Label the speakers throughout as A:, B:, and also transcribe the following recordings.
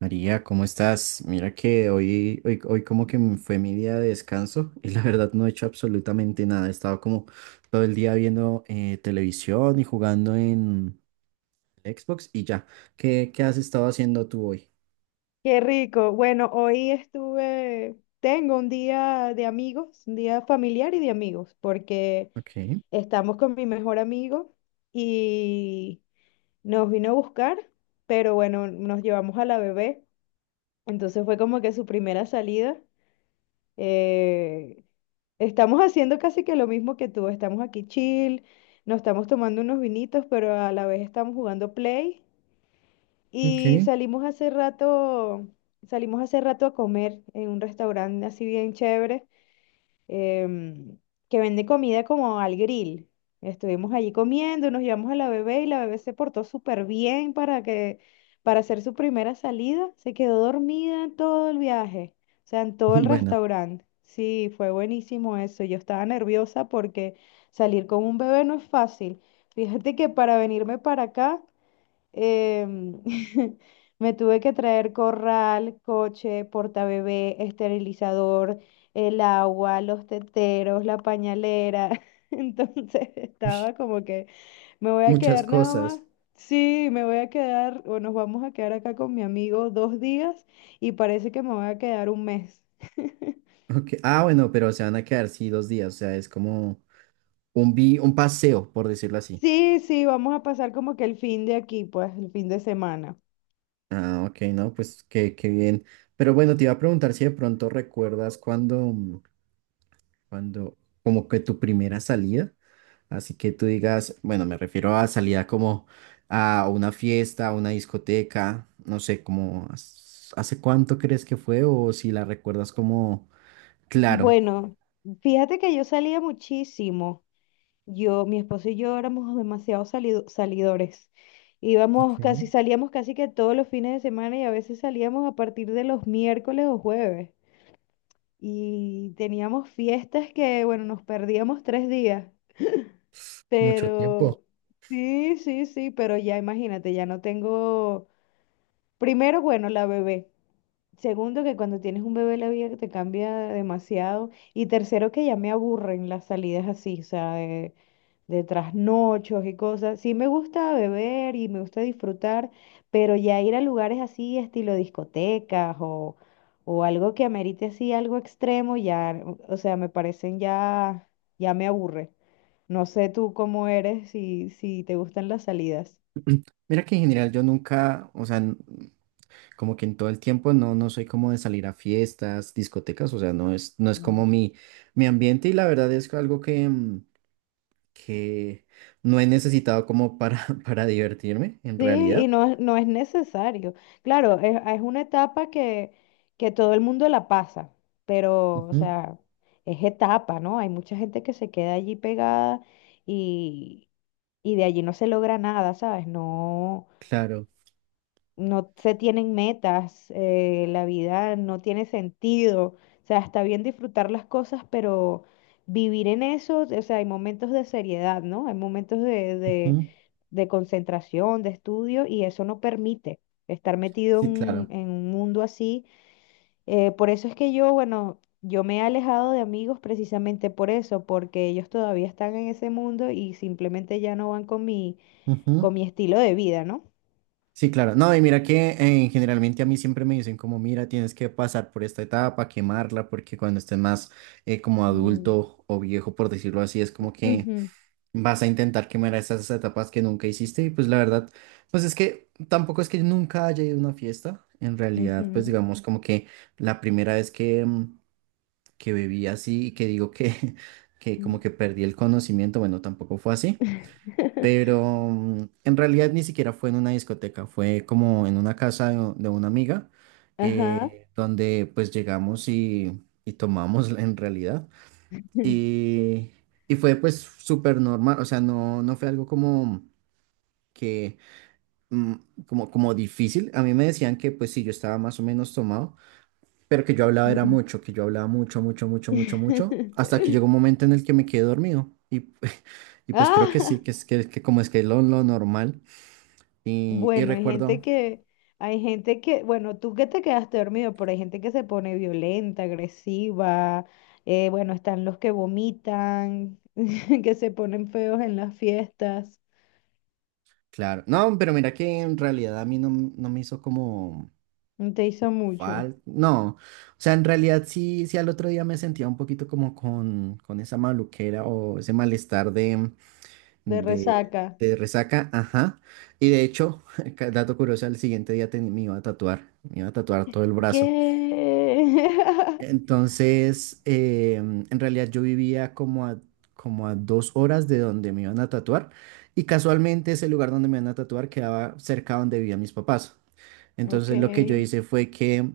A: María, ¿cómo estás? Mira que hoy como que fue mi día de descanso y la verdad no he hecho absolutamente nada. He estado como todo el día viendo televisión y jugando en Xbox y ya. ¿Qué has estado haciendo tú hoy?
B: Qué rico. Bueno, hoy estuve, tengo un día de amigos, un día familiar y de amigos, porque
A: Ok,
B: estamos con mi mejor amigo y nos vino a buscar, pero bueno, nos llevamos a la bebé, entonces fue como que su primera salida. Eh, Estamos haciendo casi que lo mismo que tú, estamos aquí chill, nos estamos tomando unos vinitos, pero a la vez estamos jugando play y
A: ok.
B: salimos hace rato a comer en un restaurante así bien chévere, em, que vende comida como al grill. Estuvimos allí comiendo, nos llevamos a la bebé y la bebé se portó súper bien para que, para hacer su primera salida. Se quedó dormida en todo el viaje, o sea, en todo el
A: Bueno,
B: restaurante. Sí, fue buenísimo eso. Yo estaba nerviosa porque salir con un bebé no es fácil. Fíjate que para venirme para acá em, me tuve que traer corral, coche, portabebé, esterilizador, el agua, los teteros, la pañalera. Entonces
A: ush,
B: estaba como que me voy a
A: muchas
B: quedar nada más.
A: cosas.
B: Sí, me voy a quedar o nos vamos a quedar acá con mi amigo dos días y parece que me voy a quedar un mes.
A: Okay. Ah, bueno, pero se van a quedar, sí, 2 días. O sea, es como un paseo, por decirlo así.
B: Sí, sí, vamos a pasar como que el fin de aquí, pues el fin de semana.
A: Ah, ok, no, pues qué bien. Pero bueno, te iba a preguntar si de pronto recuerdas cuando... Cuando, como que tu primera salida, así que tú digas, bueno, me refiero a salida como a una fiesta, a una discoteca, no sé, como hace cuánto crees que fue o si la recuerdas como, claro.
B: Bueno, fíjate que yo salía muchísimo. Yo, mi esposo y yo éramos demasiado salidores.
A: Ok,
B: Íbamos casi, salíamos casi que todos los fines de semana y a veces salíamos a partir de los miércoles o jueves. Y teníamos fiestas que, bueno, nos perdíamos tres días.
A: mucho tiempo.
B: Pero, sí, sí, sí, pero ya imagínate, ya no tengo, primero, bueno, la bebé. Segundo, que cuando tienes un bebé la vida te cambia demasiado. Y tercero, que ya me aburren las salidas así, o sea, de trasnochos y cosas. Sí me gusta beber y me gusta disfrutar, pero ya ir a lugares así, estilo discotecas o algo que amerite así algo extremo, ya, o sea, me parecen ya, ya me aburre. No sé tú cómo eres, si, si te gustan las salidas.
A: Mira que en general yo nunca, o sea, como que en todo el tiempo no soy como de salir a fiestas, discotecas, o sea, no es como mi ambiente y la verdad es algo que... que no he necesitado como para, para divertirme, en
B: Sí,
A: realidad.
B: y no, no es necesario. Claro, es una etapa que todo el mundo la pasa, pero, o
A: Ujú.
B: sea, es etapa, ¿no? Hay mucha gente que se queda allí pegada y, y de allí no se logra nada, ¿sabes? No,
A: Claro.
B: no se tienen metas, la vida no tiene sentido. O sea, está bien disfrutar las cosas, pero vivir en eso, o sea, hay momentos de seriedad, ¿no? Hay momentos de, de
A: Ujú.
B: de concentración, de estudio, y eso no permite estar metido en,
A: Sí,
B: un
A: claro.
B: en un mundo así. Por eso es que yo, bueno, yo me he alejado de amigos precisamente por eso, porque ellos todavía están en ese mundo y simplemente ya no van
A: Ujú.
B: con mi estilo de vida, ¿no?
A: Sí, claro. No, y mira que generalmente a mí siempre me dicen como, mira, tienes que pasar por esta etapa, quemarla, porque cuando estés más como
B: Mm,
A: adulto o viejo, por decirlo así, es como que
B: ujú,
A: vas a intentar quemar esas etapas que nunca hiciste. Y pues la verdad, pues es que tampoco es que nunca haya ido a una fiesta. En realidad, pues
B: ujú,
A: digamos como que la primera vez que... que bebí así y que digo que, que
B: mm.
A: como que perdí el conocimiento, bueno, tampoco fue así, pero en realidad ni siquiera fue en una discoteca, fue como en una casa de una amiga,
B: Ajá.
A: donde pues llegamos y tomamos en realidad, y, y fue pues súper normal, o sea, no, no fue algo como que... mm. Como, como difícil. A mí me decían que pues si yo estaba más o menos tomado, pero que yo hablaba era mucho, que yo hablaba mucho, mucho, mucho, mucho, mucho, hasta que llegó un momento en el que me quedé dormido. Y, y pues creo que sí,
B: Ah,
A: que es que como es que es lo normal. Y
B: Bueno,
A: recuerdo,
B: hay gente que, bueno, tú que te quedaste dormido, pero hay gente que se pone violenta, agresiva, bueno, están los que vomitan, que se ponen feos en las fiestas.
A: claro, no, pero mira que en realidad a mí no, no me hizo como
B: Te hizo mucho,
A: falta, no, o sea, en realidad sí, sí al otro día me sentía un poquito como con esa maluquera o ese malestar
B: de
A: de,
B: resaca.
A: de resaca, ajá. Y de hecho, dato curioso, al siguiente día me iba a tatuar, me iba a tatuar todo el brazo.
B: ¿Qué?
A: Entonces, en realidad yo vivía como a 2 horas de donde me iban a tatuar y casualmente ese lugar donde me iban a tatuar quedaba cerca donde vivían mis papás.
B: Ok,
A: Entonces lo que yo hice fue que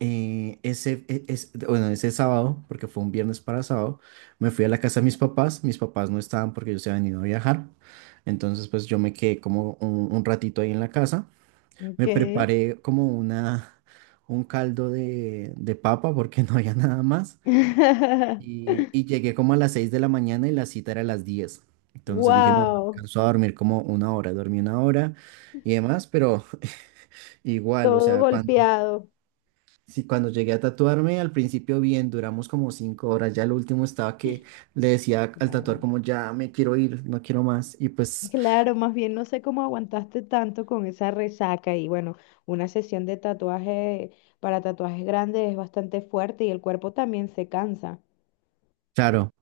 A: bueno, ese sábado, porque fue un viernes para sábado, me fui a la casa de mis papás. Mis papás no estaban porque ellos se habían ido a viajar. Entonces pues yo me quedé como un ratito ahí en la casa. Me
B: ok.
A: preparé como una, un caldo de papa porque no había nada más. Y llegué como a las 6 de la mañana y la cita era a las 10. Entonces dije, no,
B: Wow,
A: alcanzó a dormir como 1 hora. Dormí 1 hora y demás, pero igual, o
B: todo
A: sea, cuando,
B: golpeado.
A: sí, cuando llegué a tatuarme, al principio bien, duramos como 5 horas. Ya lo último estaba que le decía al tatuador
B: Claro.
A: como, ya me quiero ir, no quiero más. Y pues,
B: Claro, más bien no sé cómo aguantaste tanto con esa resaca y bueno, una sesión de tatuaje para tatuajes grandes es bastante fuerte y el cuerpo también se cansa.
A: claro.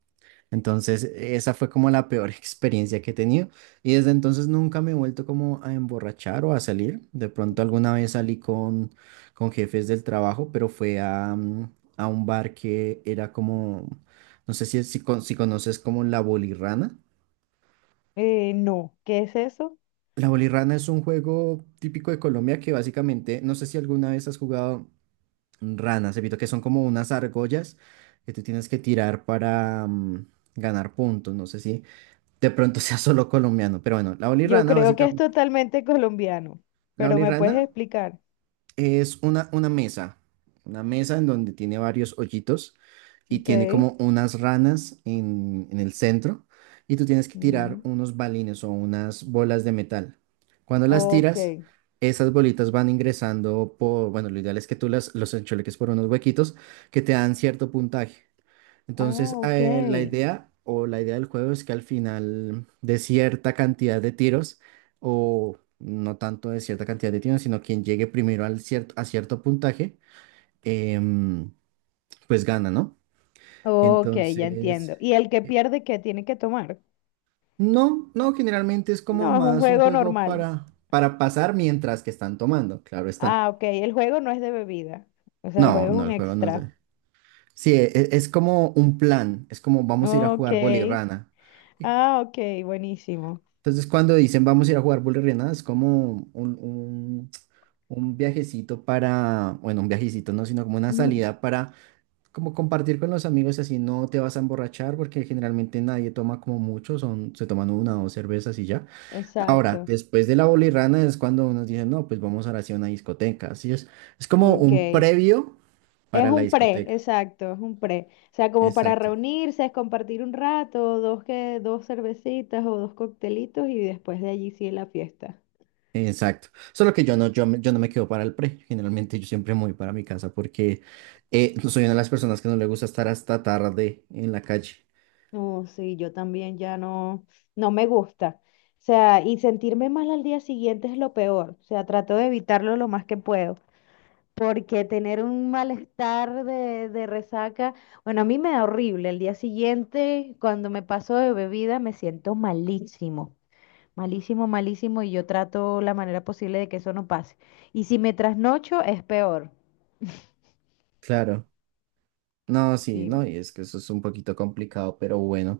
A: Entonces, esa fue como la peor experiencia que he tenido. Y desde entonces nunca me he vuelto como a emborrachar o a salir. De pronto alguna vez salí con jefes del trabajo, pero fue a, a un bar que era como, no sé si conoces como la bolirrana.
B: No, ¿qué es eso?
A: La bolirrana es un juego típico de Colombia que básicamente, no sé si alguna vez has jugado ranas, evito que son como unas argollas que tú tienes que tirar para ganar puntos. No sé si... de pronto sea solo colombiano, pero bueno, la
B: Yo
A: bolirrana
B: creo que es
A: básicamente,
B: totalmente colombiano,
A: la
B: pero ¿me puedes
A: bolirrana
B: explicar?
A: es una mesa en donde tiene varios hoyitos y
B: Ok,
A: tiene como unas ranas en el centro y tú tienes que tirar
B: mm,
A: unos balines o unas bolas de metal. Cuando las
B: ok,
A: tiras, esas bolitas van ingresando por, bueno, lo ideal es que tú las, los enchuleques por unos huequitos que te dan cierto puntaje.
B: ah,
A: Entonces,
B: ok,
A: la idea o la idea del juego es que al final de cierta cantidad de tiros, o no tanto de cierta cantidad de tiros, sino quien llegue primero al cierto, a cierto puntaje, em, pues gana, ¿no?
B: ok, ya
A: Entonces,
B: entiendo. ¿Y el que
A: eh,
B: pierde qué tiene que tomar?
A: no, no, generalmente es como
B: No, es un
A: más un
B: juego
A: juego
B: normal.
A: para pasar mientras que están tomando, claro está.
B: Ah, ok, el juego no es de bebida, o sea, el
A: No,
B: juego es
A: no,
B: un
A: el juego no es
B: extra.
A: de... Sí, es, como un plan, es como vamos a ir a
B: Ok.
A: jugar bolirrana.
B: Ah, ok, buenísimo.
A: Entonces, cuando dicen vamos a ir a jugar Bully es como un viajecito para, bueno, un viajecito no, sino como una
B: Ujú,
A: salida para como compartir con los amigos, así no te vas a emborrachar, porque generalmente nadie toma como mucho, son, se toman una o dos cervezas y ya. Ahora,
B: exacto.
A: después de la bolirrana es cuando nos dicen, no, pues vamos ahora sí a una discoteca. Así es como un
B: Ok.
A: previo
B: Es
A: para la
B: un pre,
A: discoteca.
B: exacto, es un pre. O sea, como para
A: Exacto.
B: reunirse, es compartir un rato, dos que, dos cervecitas o dos coctelitos y después de allí sí la fiesta.
A: Exacto. Solo que yo no, yo no me quedo para el pre. Generalmente yo siempre me voy para mi casa porque no soy una de las personas que no le gusta estar hasta tarde en la calle.
B: No, sí, yo también ya no, no me gusta. O sea, y sentirme mal al día siguiente es lo peor. O sea, trato de evitarlo lo más que puedo. Porque tener un malestar de resaca, bueno, a mí me da horrible. El día siguiente, cuando me paso de bebida, me siento malísimo, malísimo, malísimo, y yo trato la manera posible de que eso no pase. Y si me trasnocho, es peor.
A: Claro. No, sí, no,
B: Sí.
A: y es que eso es un poquito complicado, pero bueno.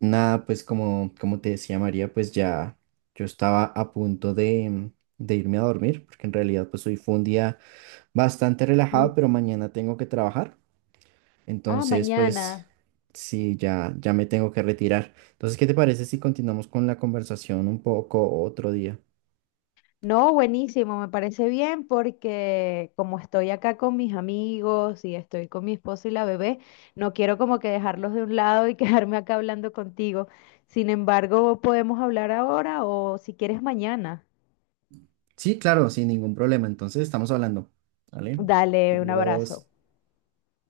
A: Nada, pues como, como te decía María, pues ya yo estaba a punto de irme a dormir, porque en realidad pues hoy fue un día bastante relajado,
B: Un-
A: pero mañana tengo que trabajar.
B: ah,
A: Entonces,
B: mañana.
A: pues sí, ya, ya me tengo que retirar. Entonces, ¿qué te parece si continuamos con la conversación un poco otro día?
B: No, buenísimo, me parece bien porque como estoy acá con mis amigos y estoy con mi esposo y la bebé, no quiero como que dejarlos de un lado y quedarme acá hablando contigo. Sin embargo, podemos hablar ahora o si quieres mañana.
A: Sí, claro, sin ningún problema. Entonces, estamos hablando. ¿Vale?
B: Dale, un abrazo.
A: Adiós.